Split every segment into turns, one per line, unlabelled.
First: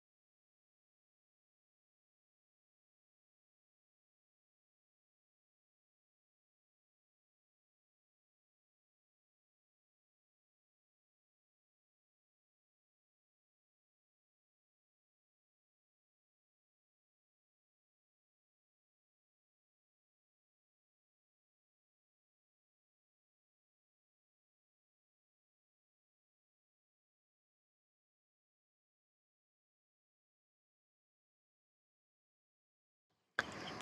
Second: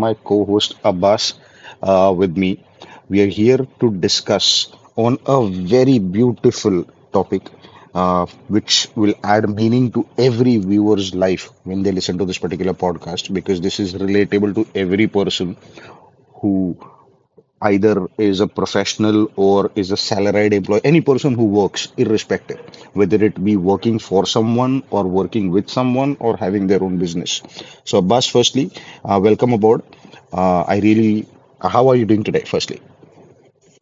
my co host Abbas with me. We are here to discuss on a very beautiful topic which will add meaning to every viewer's life when they listen to this particular podcast because this is relatable to every person who either is a professional or is a salaried employee, any person who works, irrespective, whether it be working for someone or working with someone or having their own business. So, Abbas, firstly, welcome aboard. Uh, I really, how are you doing today? Firstly,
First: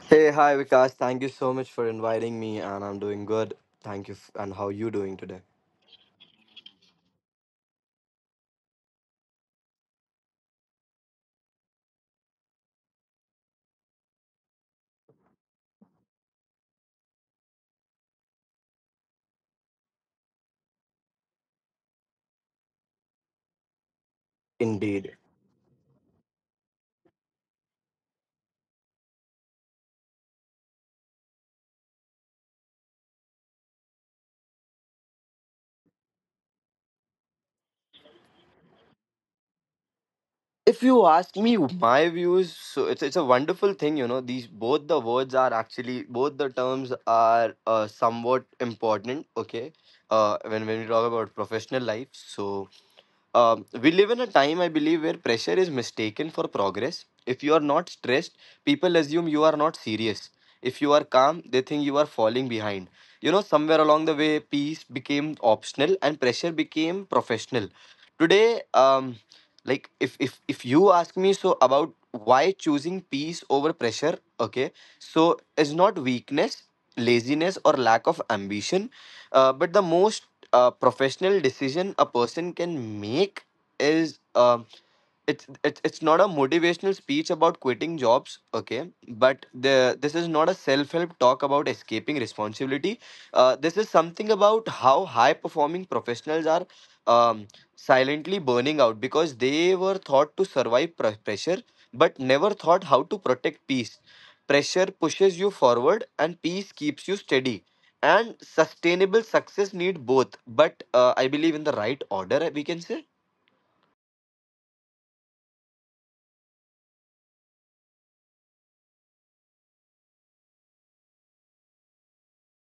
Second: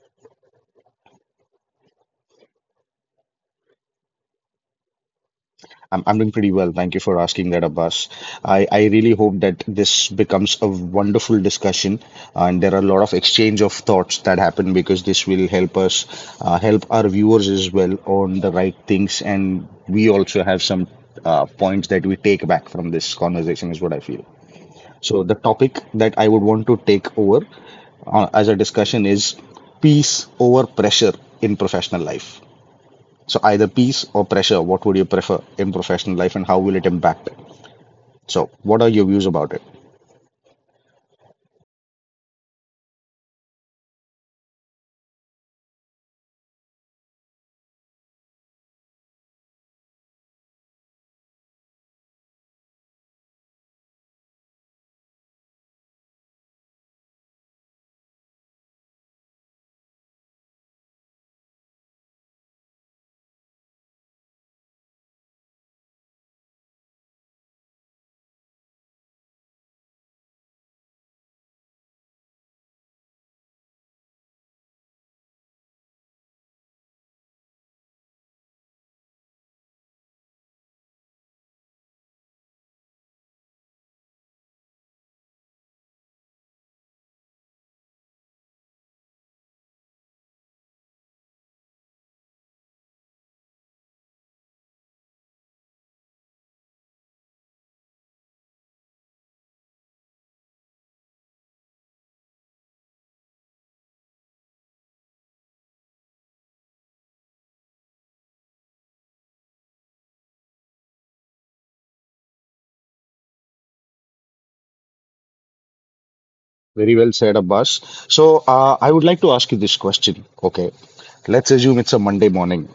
Hey, hi Vikas. Thank you so much for inviting me, and I'm doing good. Thank you. And how you doing today?
I'm doing pretty well. Thank you for asking that, Abbas. I really hope that this becomes a wonderful discussion, and there are a lot of exchange of thoughts that happen because this will help us, help our viewers as well on the right things, and we also have some points that we take back from this conversation, is what I feel.
Indeed.
So the topic that I would want to take over as a discussion is peace over pressure in professional life. So either peace or pressure, what would you prefer in professional life and how will it impact it? So what are your views about it?
If you ask me my views, so it's a wonderful thing, you know. These both the words are actually both the terms are somewhat important. Okay, when we talk about professional life, so we live in a time, I believe, where pressure is mistaken for progress. If you are not stressed, people assume you are not serious. If you are calm, they think you are falling behind. You know, somewhere along the way, peace became optional and pressure became professional. Today, like if you ask me so about why choosing peace over pressure, okay, so it's not weakness, laziness, or lack of ambition, but the most a professional decision a person can make is it's not a motivational speech about quitting jobs. Okay, but the this is not a self-help talk about escaping responsibility. This is something about how high performing professionals are um, silently burning out because they were thought to survive pressure, but never thought how to protect peace. Pressure pushes you forward and peace keeps you steady, and sustainable success need both, but I believe in the right order, we can say.
Very well said, Abbas. So I would like to ask you this question. Okay. Let's assume it's a Monday morning.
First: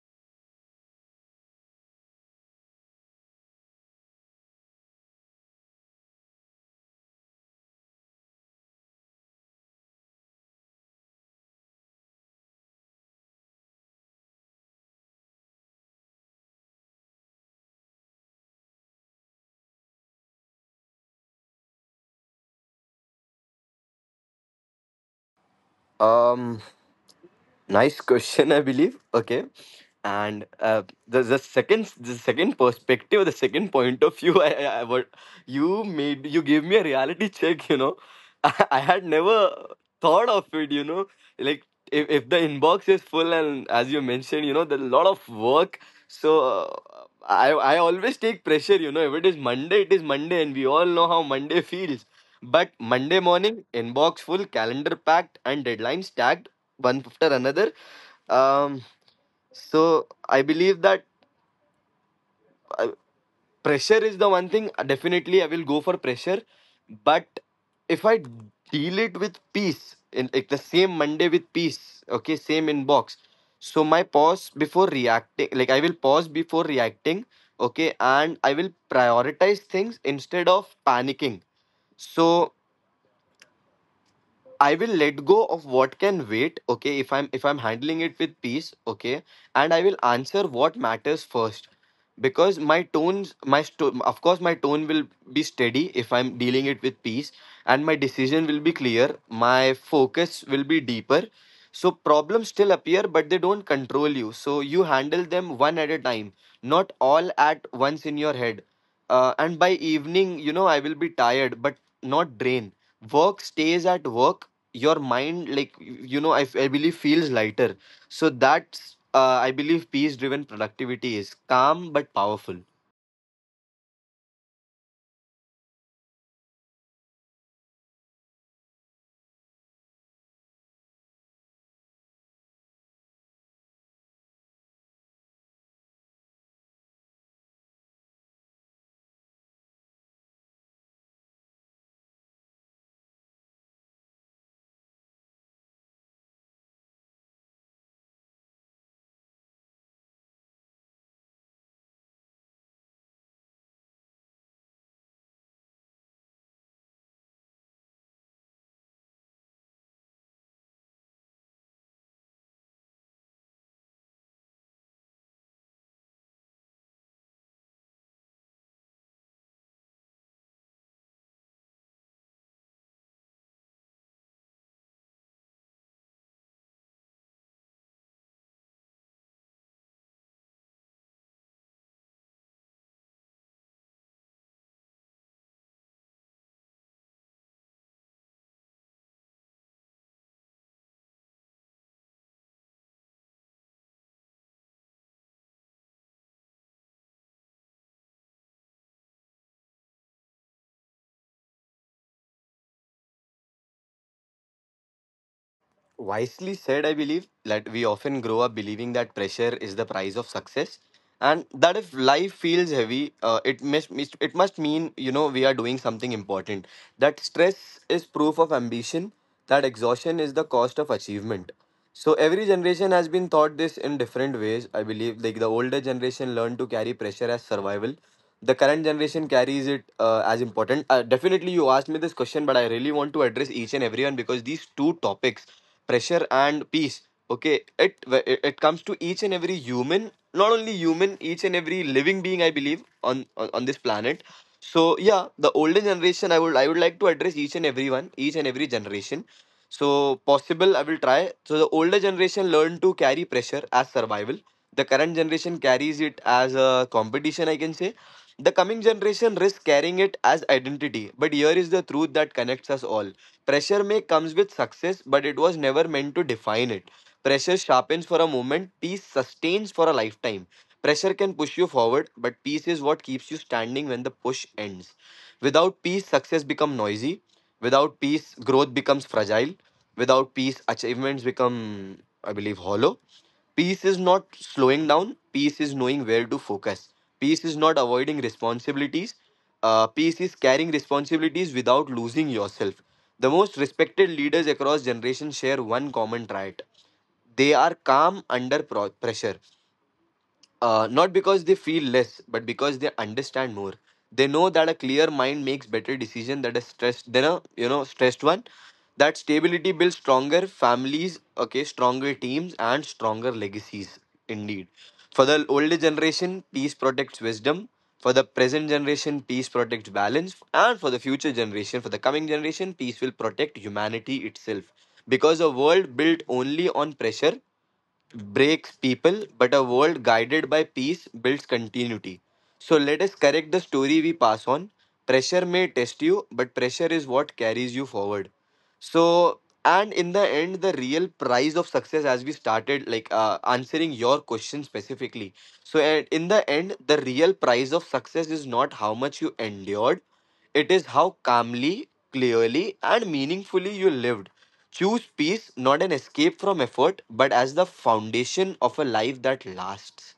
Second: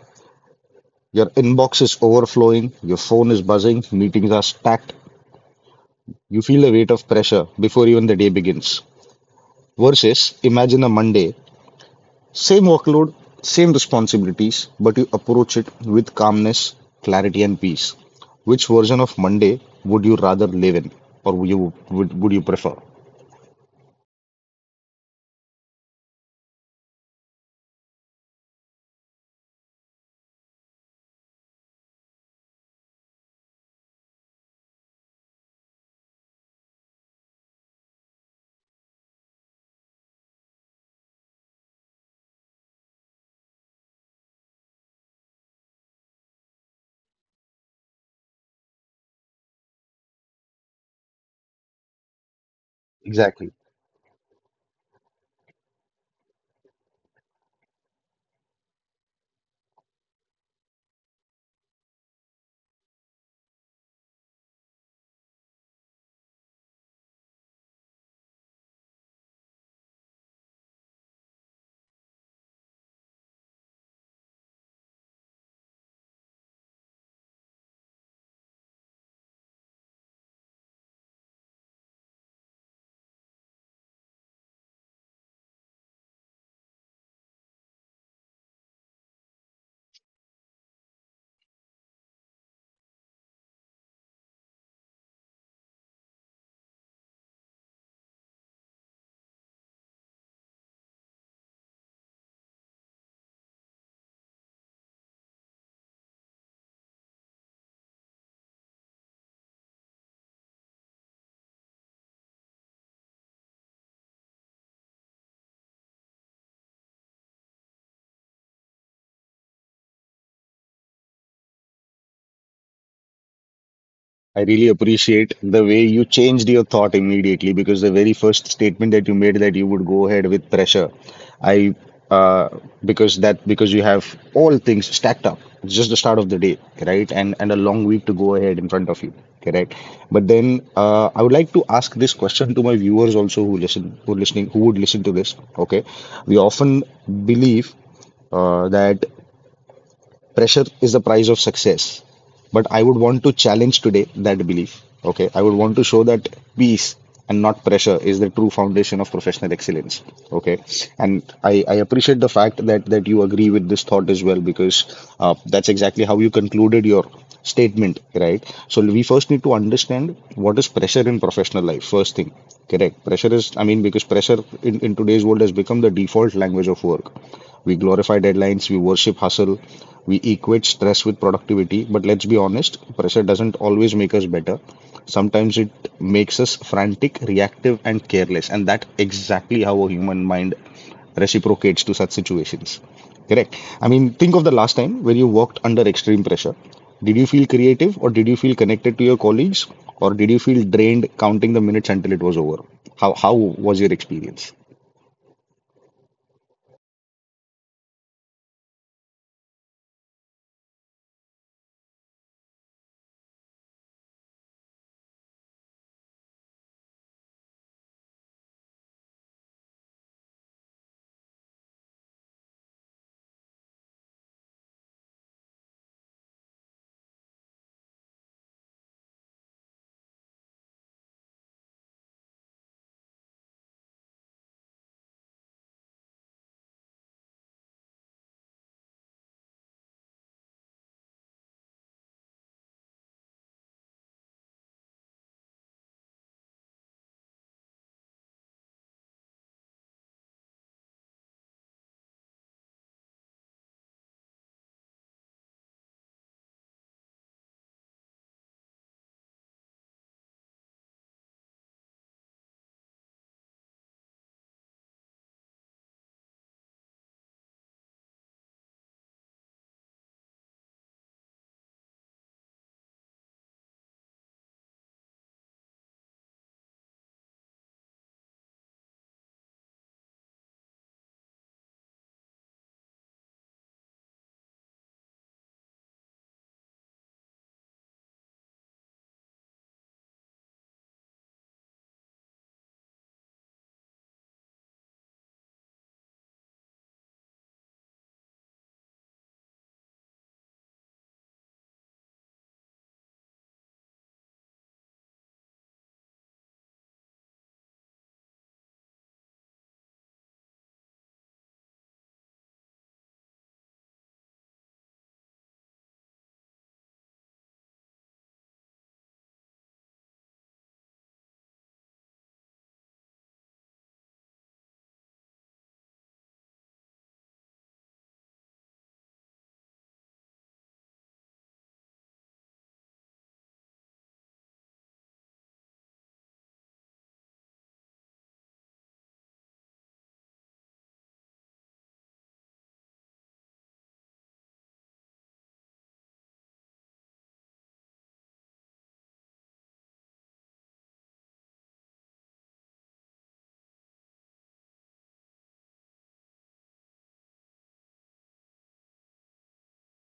Your inbox is overflowing, your phone is buzzing, meetings are stacked. You feel the weight of pressure before even the day begins. Versus, imagine a Monday. Same workload, same responsibilities, but you approach it with calmness, clarity, and peace. Which version of Monday would you rather live in, or would you prefer?
um Nice question, I believe. Okay, and the second perspective, the second point of view, I, what you made you gave me a reality check. You know, I had never thought of it. You know, like if the inbox is full and as you mentioned, you know, there's a lot of work. So I always take pressure. You know, if it is Monday, it is Monday, and we all know how Monday feels. But Monday
Exactly.
morning, inbox full, calendar packed, and deadlines tagged one after another. Um, so I believe that uh, pressure is the one thing. Definitely, I will go for pressure. But if I deal it with peace, in like the same Monday with peace, okay, same inbox. So my pause before reacting, like I will pause before reacting, okay, and I will prioritize things instead of panicking. So I will let go of what can wait, okay, if I'm handling it with peace, okay, and I will answer what matters first. Because my tones, of course, my tone will be steady if I'm dealing it with peace, and my decision will be clear. My focus will be deeper. So problems still appear, but they don't control you. So you handle them one at a time, not all at once in your head. And by evening, you know, I will be tired, but not drained. Work stays at work. Your mind, like, you know, I believe feels lighter. So that's I believe peace driven productivity is calm but powerful.
I really appreciate the way you changed your thought immediately because the very first statement that you made that you would go ahead with pressure, I uh, because that because you have all things stacked up. It's just the start of the day, right? And a long week to go ahead in front of you, correct? But then I would like to ask this question to my viewers also who would listen to this. Okay, we often believe that pressure is the price of success, but I would want to challenge today that belief. Okay, I would want to show that peace and not pressure is the true foundation of professional excellence. Okay, and I appreciate the fact that you agree with this thought as well because that's exactly how you concluded your statement, right? So we first need to understand what is pressure in professional life, first thing, correct? Pressure is, I mean, because pressure in today's world has become the default language of work. We glorify deadlines, we worship hustle, we equate stress with productivity, but let's be honest, pressure doesn't always make us better. Sometimes it makes us frantic, reactive, and careless. And that's exactly how a human mind reciprocates to such situations. Correct. I mean, think of the last time when you worked under extreme pressure. Did you feel creative or did you feel connected to your colleagues, or did you feel drained counting the minutes until it was over? How was your experience?
Wisely said, I believe that we often grow up believing that pressure is the price of success, and that if life feels heavy, it must mean, you know, we are doing something important. That stress is proof of ambition. That exhaustion is the cost of achievement. So every generation has been taught this in different ways. I believe like the older generation learned to carry pressure as survival, the current generation carries it as important. Definitely, you asked me this question, but I really want to address each and everyone, because these two topics, pressure and peace, okay, it comes to each and every human, not only human, each and every living being, I believe, on on this planet. So yeah, the older generation, I would like to address each and everyone, each and every generation. So possible, I will try. So the older generation learned to carry pressure as survival. The current generation carries it as a competition, I can say the coming generation risks carrying it as identity, but here is the truth that connects us all. Pressure may comes with success, but it was never meant to define it. Pressure sharpens for a moment, peace sustains for a lifetime. Pressure can push you forward, but peace is what keeps you standing when the push ends. Without peace, success becomes noisy. Without peace, growth becomes fragile. Without peace, achievements become, I believe, hollow. Peace is not slowing down. Peace is knowing where to focus. Peace is not avoiding responsibilities. Peace is carrying responsibilities without losing yourself. The most respected leaders across generations share one common trait: they are calm under pressure, not because they feel less, but because they understand more. They know that a clear mind makes better decision than a stressed than a stressed one. That stability builds stronger families, okay, stronger teams, and stronger legacies. Indeed, for the older generation, peace protects wisdom. For the present generation, peace protects balance, and for the future generation, for the coming generation, peace will protect humanity itself. Because a world built only on pressure breaks people, but a world guided by peace builds continuity. So let us correct the story we pass on. Pressure may test you, but pressure is what carries you forward. So, and in the end, the real price of success, as we started, like answering your question specifically. So, and in the end, the real price of success is not how much you endured, it is how calmly, clearly, and meaningfully you lived. Choose peace not an escape from effort, but as the foundation of a life that lasts.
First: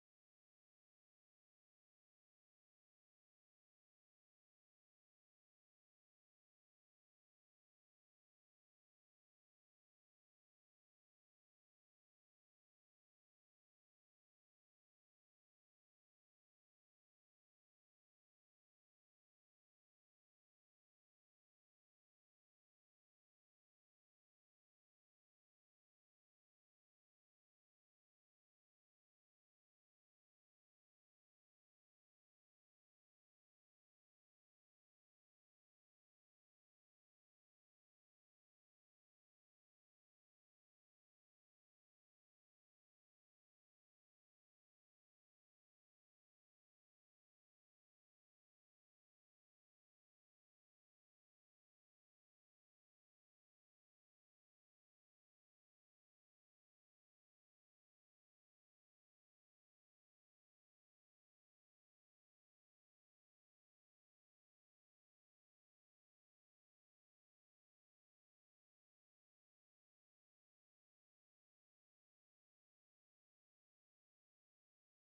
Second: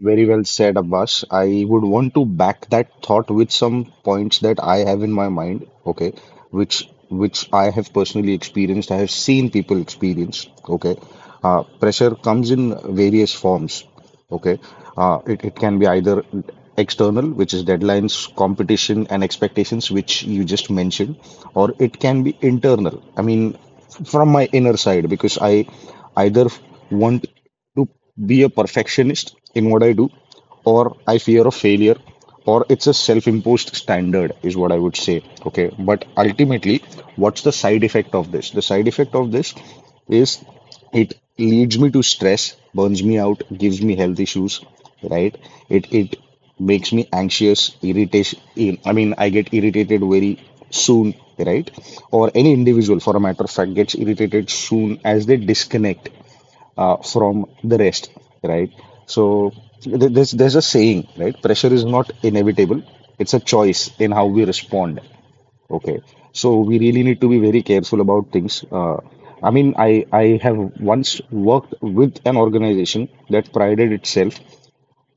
Very well said, Abbas. I would want to back that thought with some points that I have in my mind, okay, which I have personally experienced, I have seen people experience, okay. Pressure comes in various forms, okay. It can be either external, which is deadlines, competition, and expectations, which you just mentioned, or it can be internal. I mean, from my inner side, because I either want to be a perfectionist in what I do, or I fear of failure, or it's a self imposed standard, is what I would say. Okay, but ultimately, what's the side effect of this? The side effect of this is it leads me to stress, burns me out, gives me health issues, right? It makes me anxious, irritation. I mean, I get irritated very soon, right? Or any individual, for a matter of fact, gets irritated soon as they disconnect from the rest, right? So there's a saying, right? Pressure is not inevitable; it's a choice in how we respond. Okay, so we really need to be very careful about things. I mean, I have once worked with an organization that prided itself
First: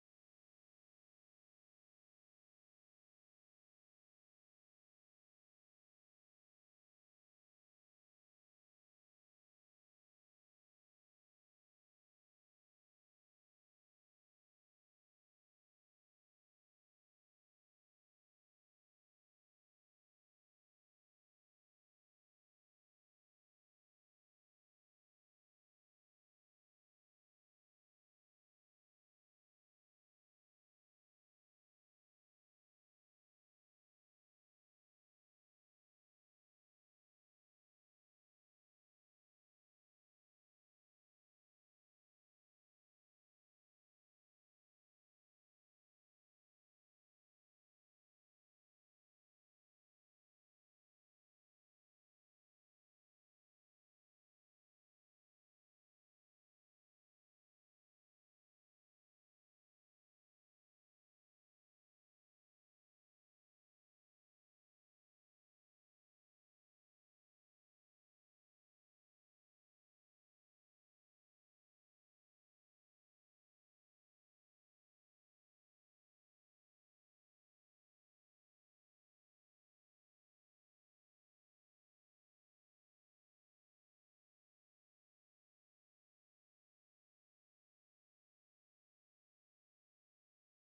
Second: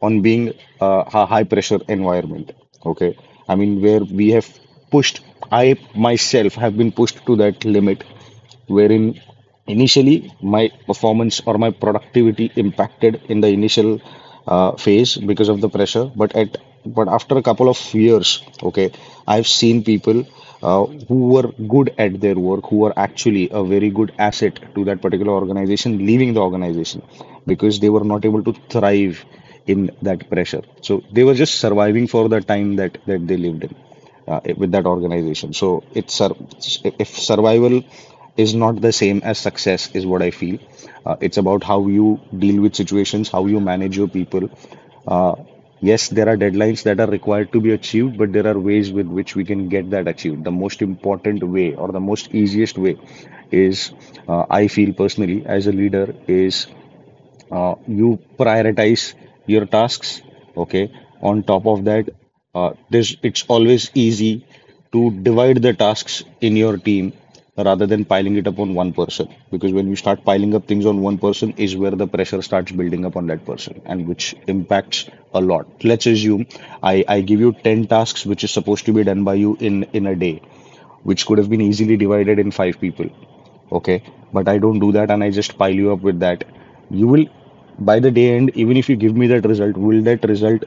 on being a high pressure environment. Okay, I mean where we have pushed. I myself have been pushed to that limit wherein initially my performance or my productivity impacted in the initial phase because of the pressure, but at but after a couple of years, okay, I've seen people who were good at their work, who were actually a very good asset to that particular organization leaving the organization because they were not able to thrive in that pressure. So they were just surviving for the time that they lived in with that organization. So it's if survival is not the same as success, is what I feel. It's about how you deal with situations, how you manage your people. uh, yes, there are deadlines that are required to be achieved, but there are ways with which we can get that achieved. The most important way or the most easiest way is, I feel personally as a leader is, uh, you prioritize your tasks. Okay, on top of that, there's it's always easy to divide the tasks in your team rather than piling it up on one person, because when you start piling up things on one person is where the pressure starts building up on that person, and which impacts a lot. Let's assume I give you 10 tasks which is supposed to be done by you in a day, which could have been easily divided in 5 people. Okay. But I don't do that and I just pile you up with that. You will, by the day end, even if you give me that result, will that result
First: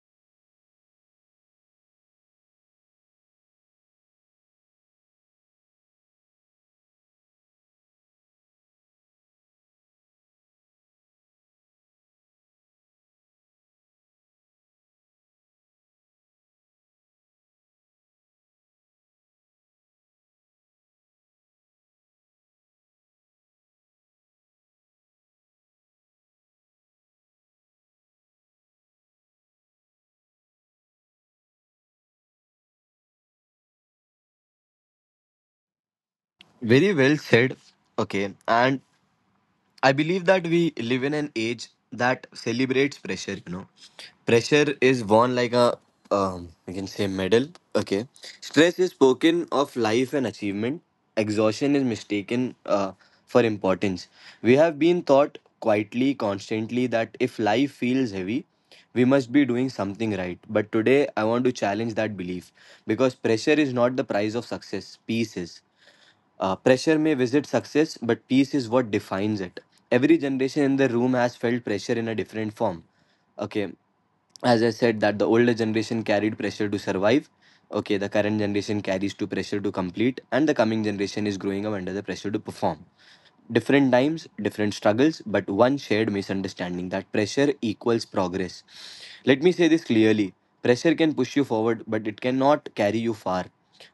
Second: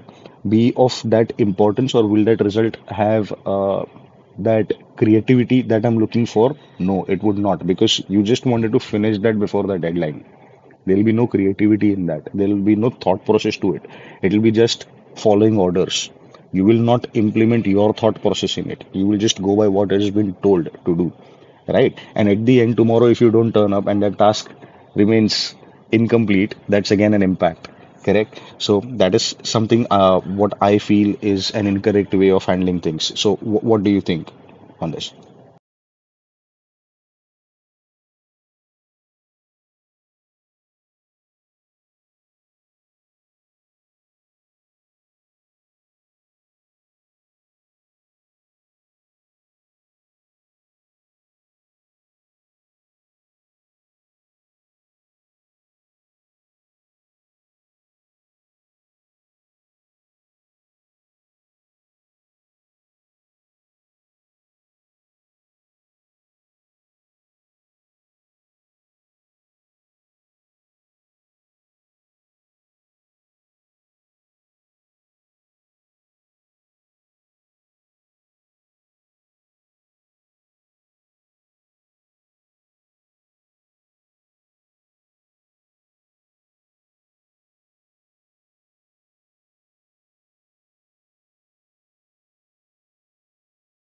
be of that importance, or will that result have that creativity that I'm looking for? No, it would not, because you just wanted to finish that before the deadline. There'll be no creativity in that. There'll be no thought process to it. It'll be just following orders. You will not implement your thought process in it. You will just go by what has been told to do, right? And at the end, tomorrow, if you don't turn up and that task remains incomplete, that's again an impact, correct? So that is something what I feel is an incorrect way of handling things. So, what do you think on this?
Very well said. Okay, and I believe that we live in an age that celebrates pressure, you know. Pressure is worn like a, we can say, medal. Okay. Stress is spoken of life and achievement. Exhaustion is mistaken for importance. We have been taught quietly, constantly, that if life feels heavy, we must be doing something right. But today, I want to challenge that belief because pressure is not the price of success, peace is. Pressure may visit success, but peace is what defines it. Every generation in the room has felt pressure in a different form. Okay, as I said, that the older generation carried pressure to survive. Okay, the current generation carries to pressure to complete, and the coming generation is growing up under the pressure to perform. Different times, different struggles, but one shared misunderstanding that pressure equals progress. Let me say this clearly: pressure can push you forward, but it cannot carry you far.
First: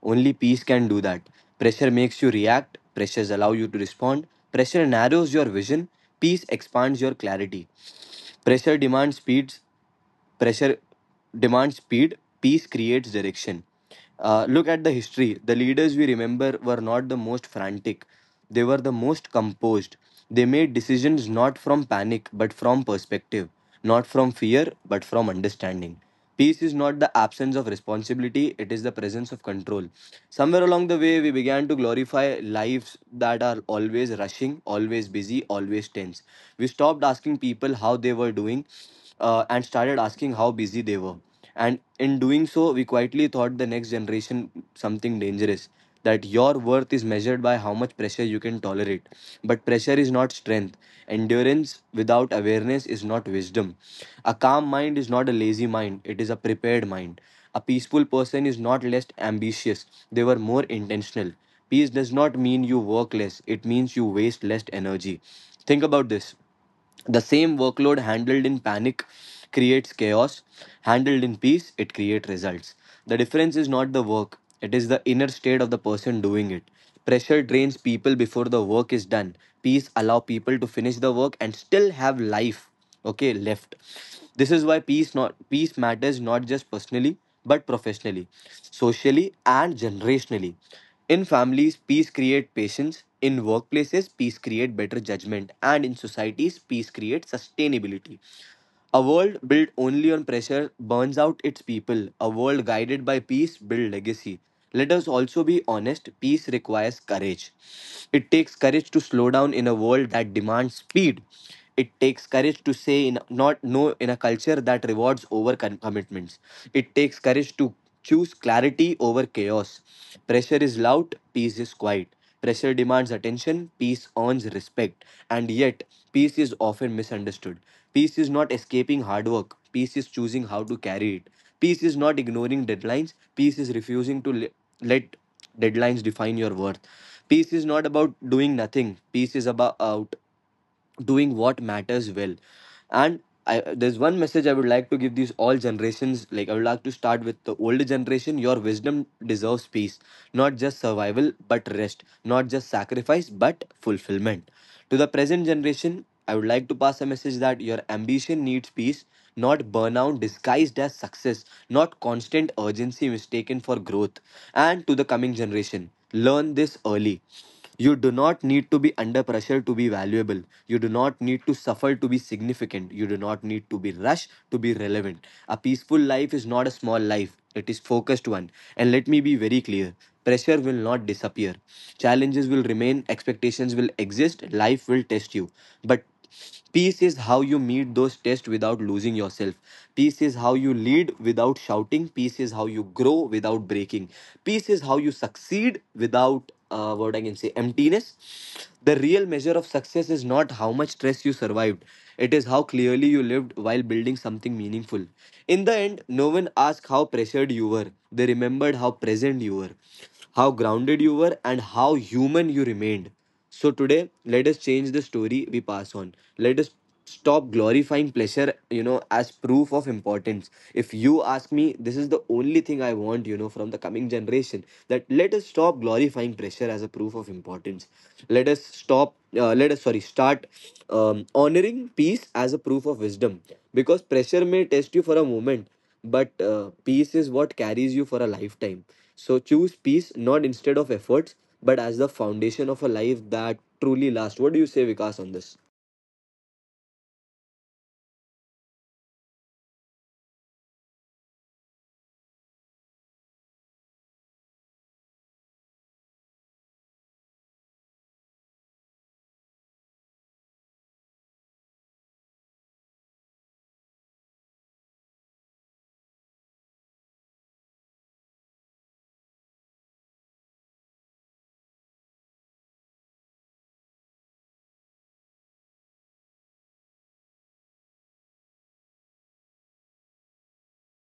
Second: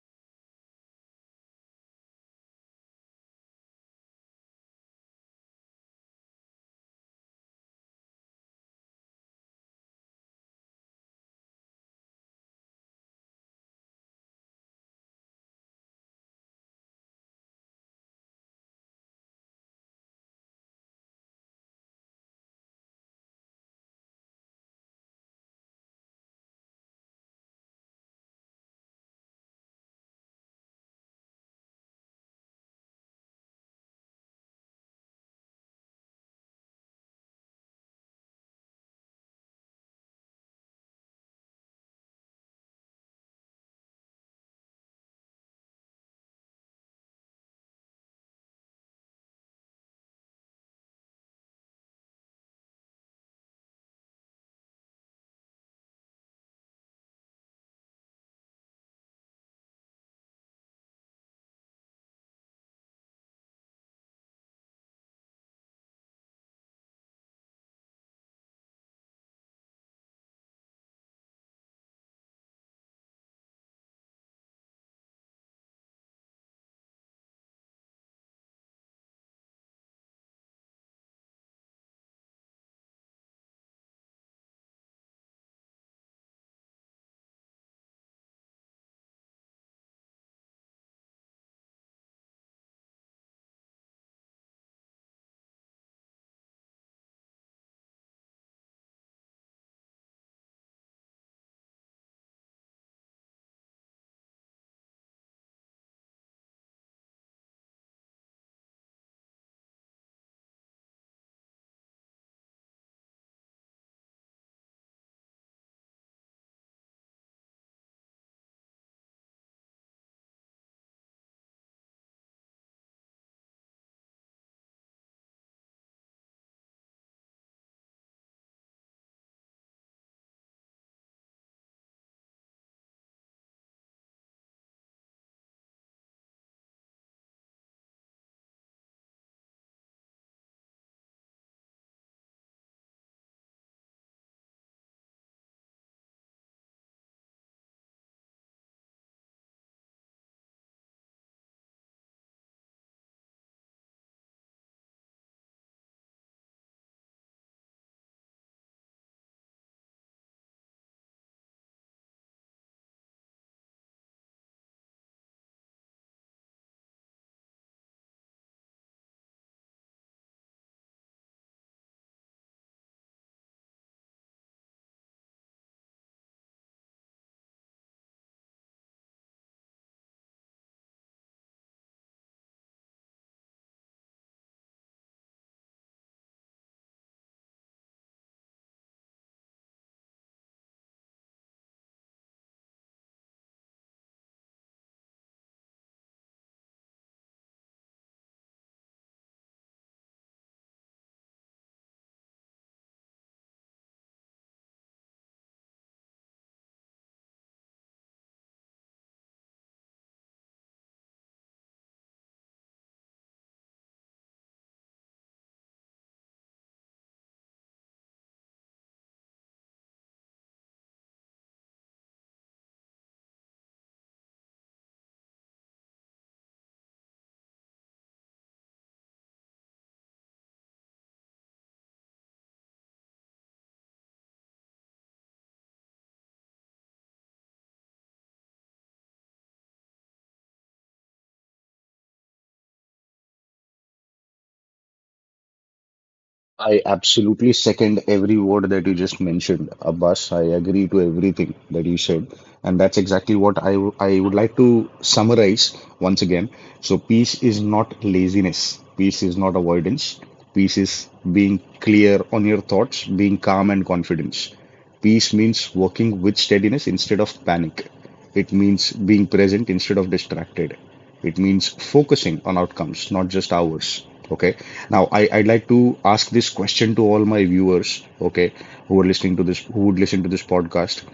Only peace can do that. Pressure makes you react, pressures allow you to respond, pressure narrows your vision, peace expands your clarity. Pressure demands speeds, Pressure demands speed, peace creates direction. Look at the history. The leaders we remember were not the most frantic, they were the most composed. They made decisions not from panic but from perspective, not from fear but from understanding. Peace is not the absence of responsibility, it is the presence of control. Somewhere along the way, we began to glorify lives that are always rushing, always busy, always tense. We stopped asking people how they were doing and started asking how busy they were. And in doing so, we quietly taught the next generation something dangerous, that your worth is measured by how much pressure you can tolerate. But pressure is not strength. Endurance without awareness is not wisdom. A calm mind is not a lazy mind, it is a prepared mind. A peaceful person is not less ambitious, they were more intentional. Peace does not mean you work less, it means you waste less energy. Think about this: the same workload handled in panic creates chaos, handled in peace, it creates results. The difference is not the work, it is the inner state of the person doing it. Pressure drains people before the work is done. Peace allow people to finish the work and still have life, okay, left. This is why peace matters not just personally but professionally, socially and generationally. In families, peace creates patience. In workplaces, peace creates better judgment. And in societies, peace creates sustainability. A world built only on pressure burns out its people. A world guided by peace builds legacy. Let us also be honest, peace requires courage. It takes courage to slow down in a world that demands speed. It takes courage to say in, not no, in a culture that rewards over commitments. It takes courage to choose clarity over chaos. Pressure is loud, peace is quiet. Pressure demands attention, peace earns respect. And yet, peace is often misunderstood. Peace is not escaping hard work, peace is choosing how to carry it. Peace is not ignoring deadlines, peace is refusing to let deadlines define your worth. Peace is not about doing nothing, peace is about doing what matters well. And there's one message I would like to give these all generations. I would like to start with the older generation. Your wisdom deserves peace, not just survival but rest, not just sacrifice but fulfillment. To the present generation, I would like to pass a message that your ambition needs peace, not burnout disguised as success, not constant urgency mistaken for growth. And to the coming generation, learn this early: you do not need to be under pressure to be valuable. You do not need to suffer to be significant. You do not need to be rushed to be relevant. A peaceful life is not a small life, it is focused one. And let me be very clear, pressure will not disappear. Challenges will remain, expectations will exist, life will test you. But peace is how you meet those tests without losing yourself. Peace is how you lead without shouting. Peace is how you grow without breaking. Peace is how you succeed without what I can say emptiness. The real measure of success is not how much stress you survived. It is how clearly you lived while building something meaningful. In the end, no one asked how pressured you were. They remembered how present you were, how grounded you were, and how human you remained. So today, let us change the story we pass on. Let us stop glorifying pleasure, as proof of importance. If you ask me, this is the only thing I want, from the coming generation. That let us stop glorifying pressure as a proof of importance. Let us stop. Let us, sorry, start honoring peace as a proof of wisdom, because pressure may test you for a moment, but peace is what carries you for a lifetime. So choose peace, not instead of efforts, but as the foundation of a life that truly lasts. What do you say, Vikas, on this?
I absolutely second every word that you just mentioned, Abbas. I agree to everything that you said, and that's exactly what I would like to summarize once again. So, peace is not laziness. Peace is not avoidance. Peace is being clear on your thoughts, being calm and confident. Peace means working with steadiness instead of panic. It means being present instead of distracted. It means focusing on outcomes, not just hours. Okay. Now, I'd like to ask this question to all my viewers, okay, who are listening to this, who would listen to this podcast.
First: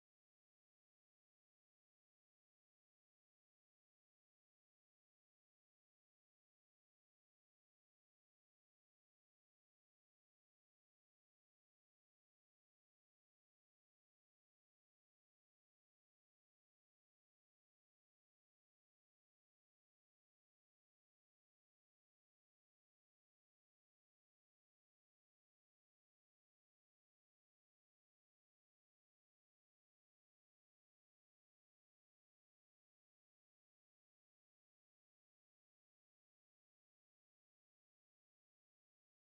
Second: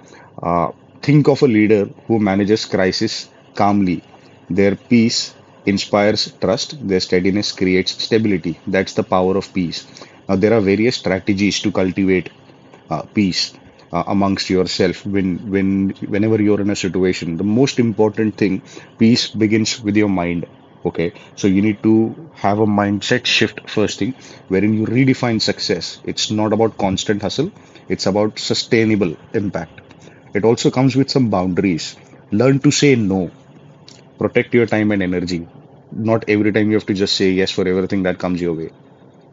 Uh, think of a leader who manages crisis calmly. Their peace inspires trust, their steadiness creates stability. That's the power of peace. Now, there are various strategies to cultivate peace amongst yourself when when whenever you're in a situation. The most important thing, peace begins with your mind. Okay, so you need to have a mindset shift, first thing, wherein you redefine success. It's not about constant hustle, it's about sustainable impact. It also comes with some boundaries. Learn to say no, protect your time and energy. Not every time you have to just say yes for everything that comes your way,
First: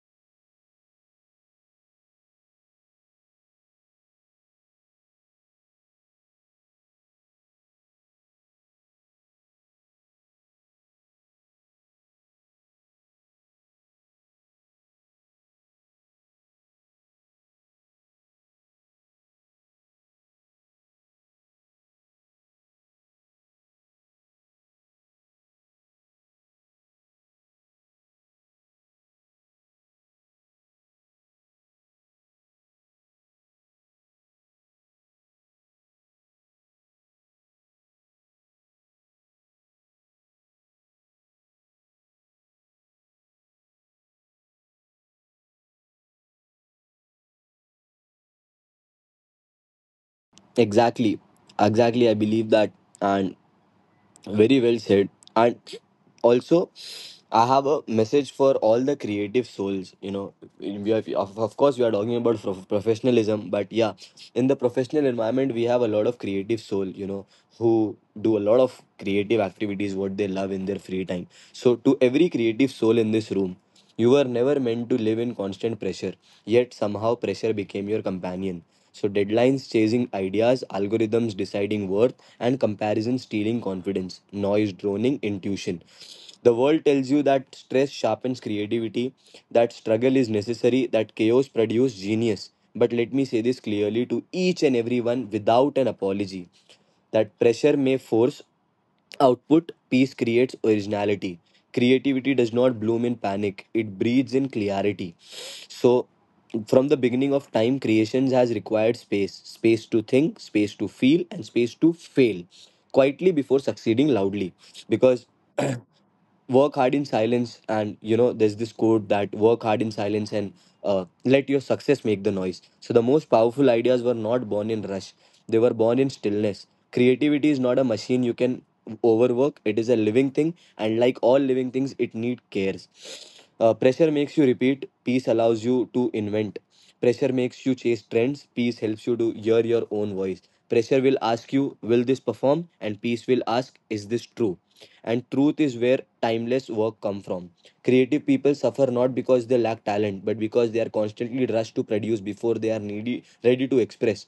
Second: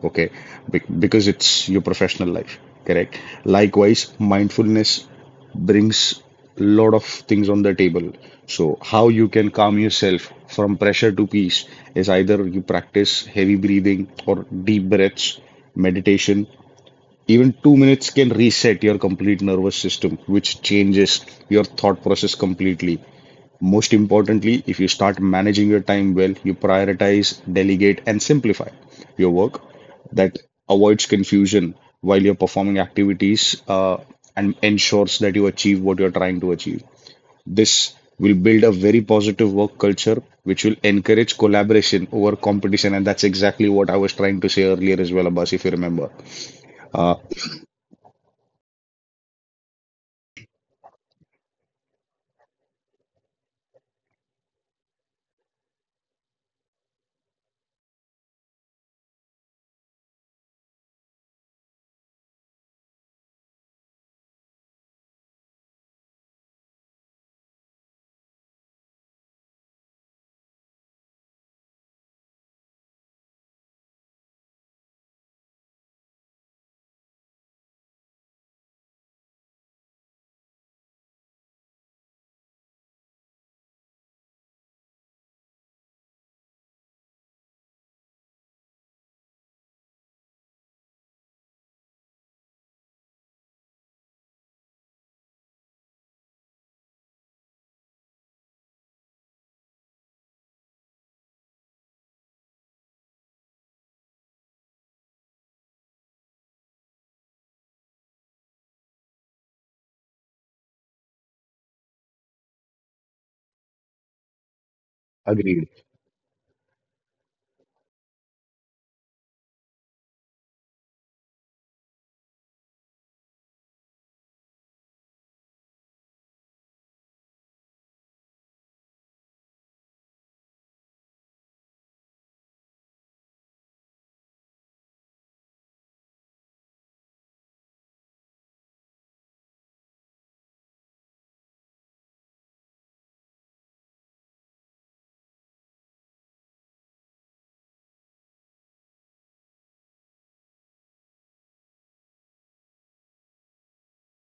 okay, because it's your professional life, correct? Likewise, mindfulness brings a lot of things on the table. So how you can calm yourself from pressure to peace is either you practice heavy breathing or deep breaths, meditation. Even 2 minutes can reset your complete nervous system, which changes your thought process completely. Most importantly, if you start managing your time well, you prioritize, delegate, and simplify your work. That avoids confusion while you're performing activities, and ensures that you achieve what you're trying to achieve. This will build a very positive work culture, which will encourage collaboration over competition. And that's exactly what I was trying to say earlier as well, Abbas, if you remember. Uh,
Exactly, exactly. I believe that, and very well said. And also, I have a message for all the creative souls. You know, we have, of course, we are talking about professionalism, but yeah, in the professional environment, we have a lot of creative soul, you know, who do a lot of creative activities, what they love in their free time. So, to every creative soul in this room, you were never meant to live in constant pressure, yet somehow pressure became your companion. So, deadlines chasing ideas, algorithms deciding worth, and comparison stealing confidence, noise droning intuition. The world tells you that stress sharpens creativity, that struggle is necessary, that chaos produces genius. But let me say this clearly to each and everyone without an apology, that pressure may force output, peace creates originality. Creativity does not bloom in panic, it breathes in clarity. So, from the beginning of time, creations has required space, space to think, space to feel, and space to fail quietly before succeeding loudly. Because
Agreed.
work hard in silence, and you know there's this quote that work hard in silence and let your success make the noise. So the most powerful ideas were not born in rush, they were born in stillness. Creativity is not a machine you can overwork, it is a living thing, and like all living things it need cares. Pressure makes you repeat, peace allows you to invent. Pressure makes you chase trends, peace helps you to hear your own voice. Pressure will ask you, will this perform, and peace will ask, is this true? And truth is where timeless work come from. Creative people suffer not because they lack talent, but because they are constantly rushed to produce before they are needy ready to express.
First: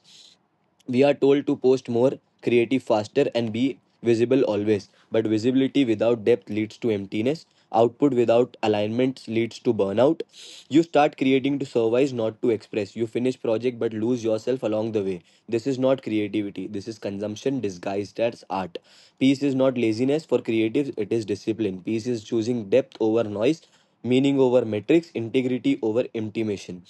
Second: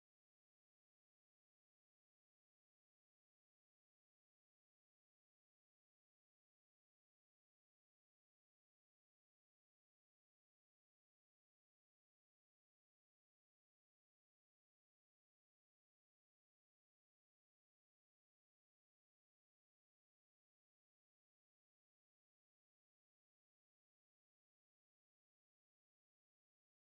We are told to post more, creative faster, and be visible always, but visibility without depth leads to emptiness. Output without alignments leads to burnout. You start creating to survive, not to express. You finish project but lose yourself along the way. This is not creativity, this is consumption disguised as art. Peace is not laziness for creatives, it is discipline. Peace is choosing depth over noise, meaning over metrics, integrity over intimation.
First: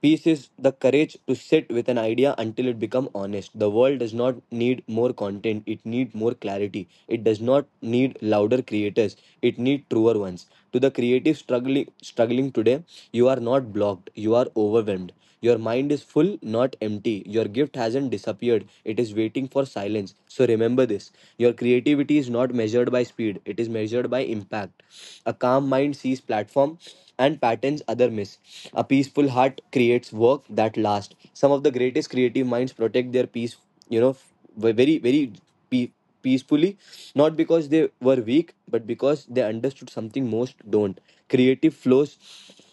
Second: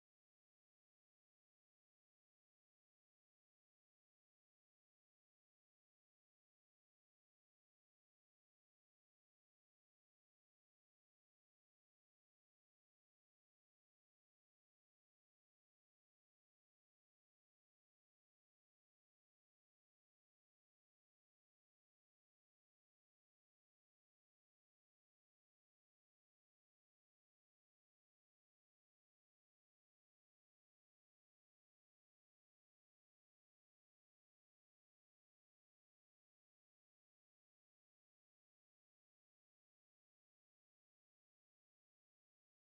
Peace is the courage to sit with an idea until it becomes honest. The world does not need more content, it needs more clarity. It does not need louder creators, it needs truer ones. To the creative struggling today, you are not blocked, you are overwhelmed. Your mind is full, not empty. Your gift hasn't disappeared, it is waiting for silence. So remember this: your creativity is not measured by speed, it is measured by impact. A calm mind sees platform and patterns other miss. A peaceful heart creates work that lasts. Some of the greatest creative minds protect their peace, you know, very, very pe- peacefully, not because they were weak, but because they understood something most don't. Creative flows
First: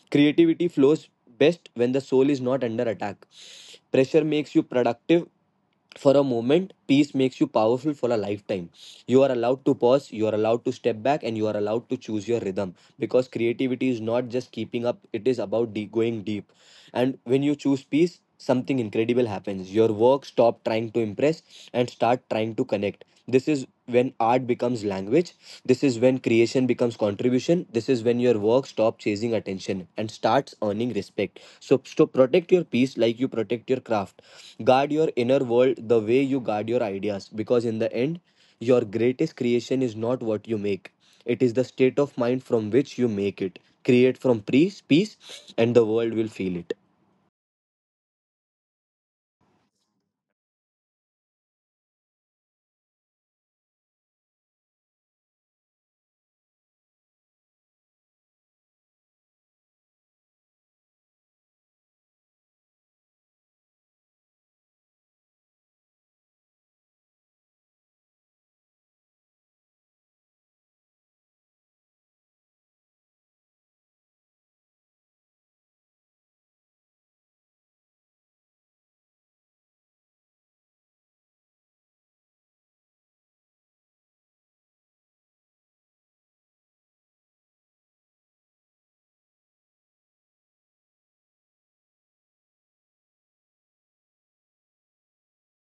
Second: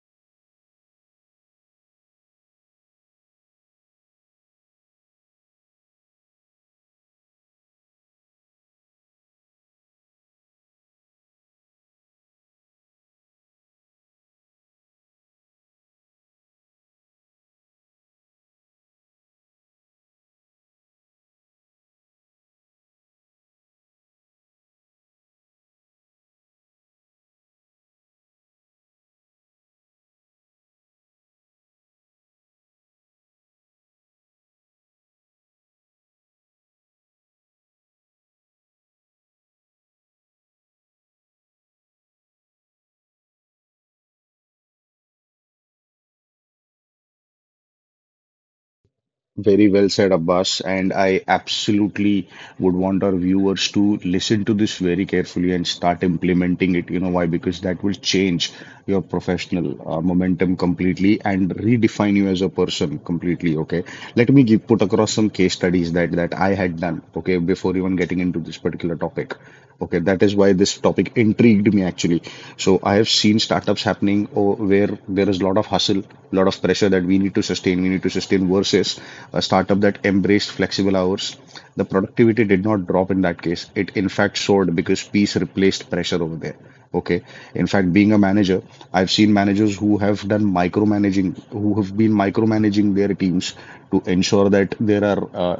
Creativity flows best when the soul is not under attack. Pressure makes you productive for a moment, peace makes you powerful for a lifetime. You are allowed to pause, you are allowed to step back, and you are allowed to choose your rhythm, because creativity is not just keeping up, it is about going deep. And when you choose peace, something incredible happens: your work stop trying to impress and start trying to connect. This is when art becomes language, this is when creation becomes contribution, this is when your work stop chasing attention and starts earning respect. So protect your peace like you protect your craft. Guard your inner world the way you guard your ideas, because in the end, your greatest creation is not what you make, it is the state of mind from which you make it. Create from peace, and the world will feel it.
Very well said, Abbas. And I absolutely would want our viewers to listen to this very carefully and start implementing it. You know why? Because that will change your professional momentum completely and redefine you as a person completely. Okay. Let me put across some case studies that I had done. Okay, before even getting into this particular topic. Okay, that is why this topic intrigued me actually. So I have seen startups happening where there is a lot of hustle, a lot of pressure that we need to sustain versus a startup that embraced flexible hours. The productivity did not drop in that case. It in fact soared because peace replaced pressure over there. Okay. In fact, being a manager, I've seen managers who have been micromanaging their teams to ensure that there are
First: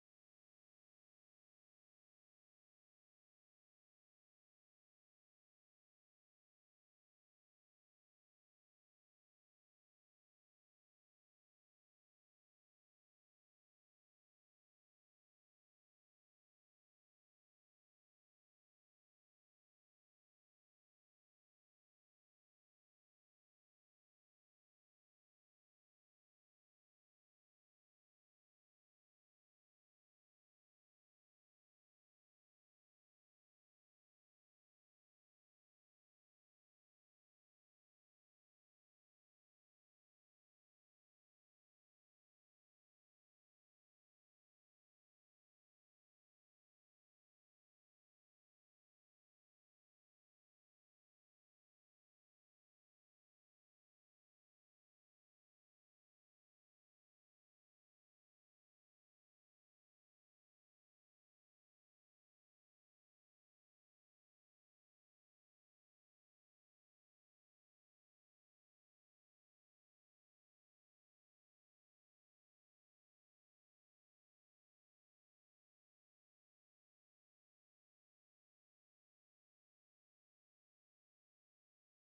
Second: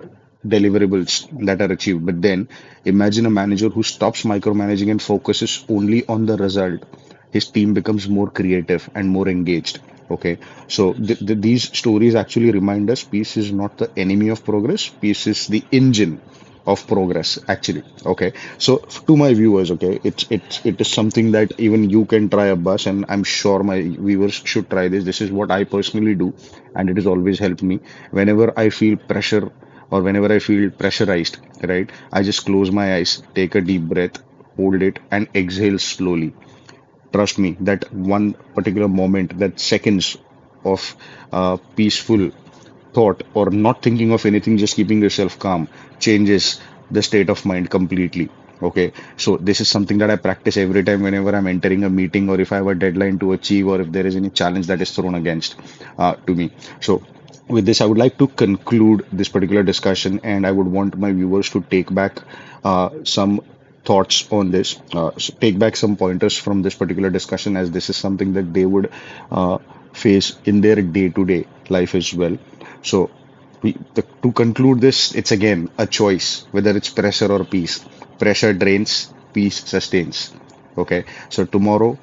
deliverables that are achieved. But then imagine a manager who stops micromanaging and focuses only on the result. His team becomes more creative and more engaged. Okay, so these stories actually remind us peace is not the enemy of progress, peace is the engine of progress actually. Okay, so to my viewers, okay, it's it is something that even you can try, a bus and I'm sure my viewers should try this. This is what I personally do, and it has always helped me. Whenever I feel pressure or whenever I feel pressurized, right, I just close my eyes, take a deep breath, hold it, and exhale slowly. Trust me, that one particular moment, that seconds of peaceful thought or not thinking of anything, just keeping yourself calm, changes the state of mind completely. Okay, so this is something that I practice every time whenever I'm entering a meeting, or if I have a deadline to achieve, or if there is any challenge that is thrown against, to me. So, with this, I would like to conclude this particular discussion, and I would want my viewers to take back some thoughts on this, take back some pointers from this particular discussion, as this is something that they would uh, face in their day-to-day life as well. So, to conclude this, it's again a choice whether it's pressure or peace. Pressure drains, peace sustains. Okay, so tomorrow,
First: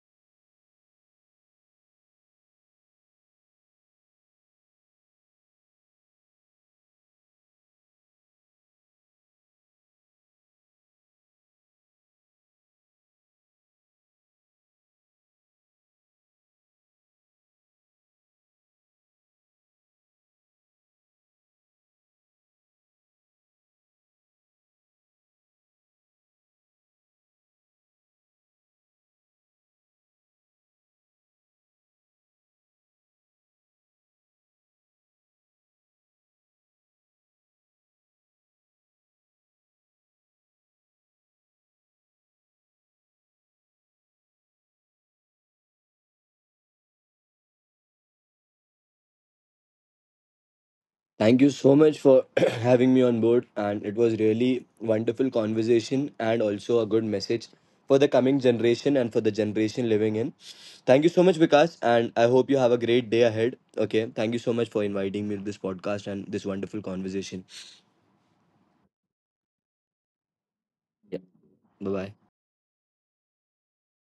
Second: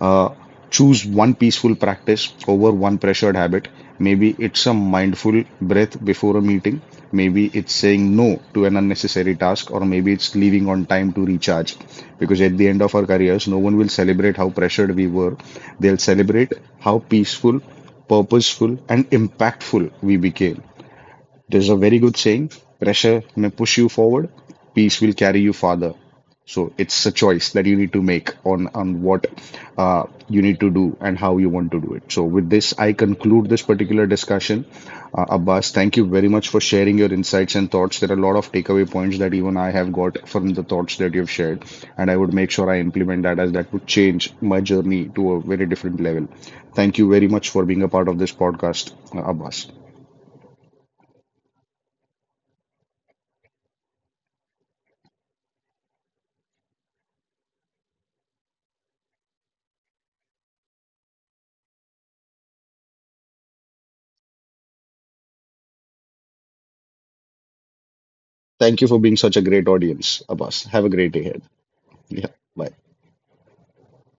uh, choose one peaceful practice over one pressured habit. Maybe it's a mindful breath before a meeting. Maybe it's saying no to an unnecessary task, or maybe it's leaving on time to recharge. Because at the end of our careers, no one will celebrate how pressured we were. They'll celebrate how peaceful, purposeful, and impactful we became. There's a very good saying, pressure may push you forward, peace will carry you farther. So it's a choice that you need to make on what uh, you need to do and how you want to do it. So with this, I conclude this particular discussion. Abbas, thank you very much for sharing your insights and thoughts. There are a lot of takeaway points that even I have got from the thoughts that you've shared, and I would make sure I implement that, as that would change my journey to a very different level. Thank you very much for being a part of this podcast, Abbas.
Thank you so much for having me on board. And it was really wonderful conversation, and also a good message for the coming generation and for the generation living in. Thank you so much, Vikas, and I hope you have a great day ahead. Okay, thank you so much for inviting me to this podcast and this wonderful conversation.
Thank you for being such a great audience, Abbas. Have a great day
Yeah,
ahead.
bye bye.
Yeah, bye.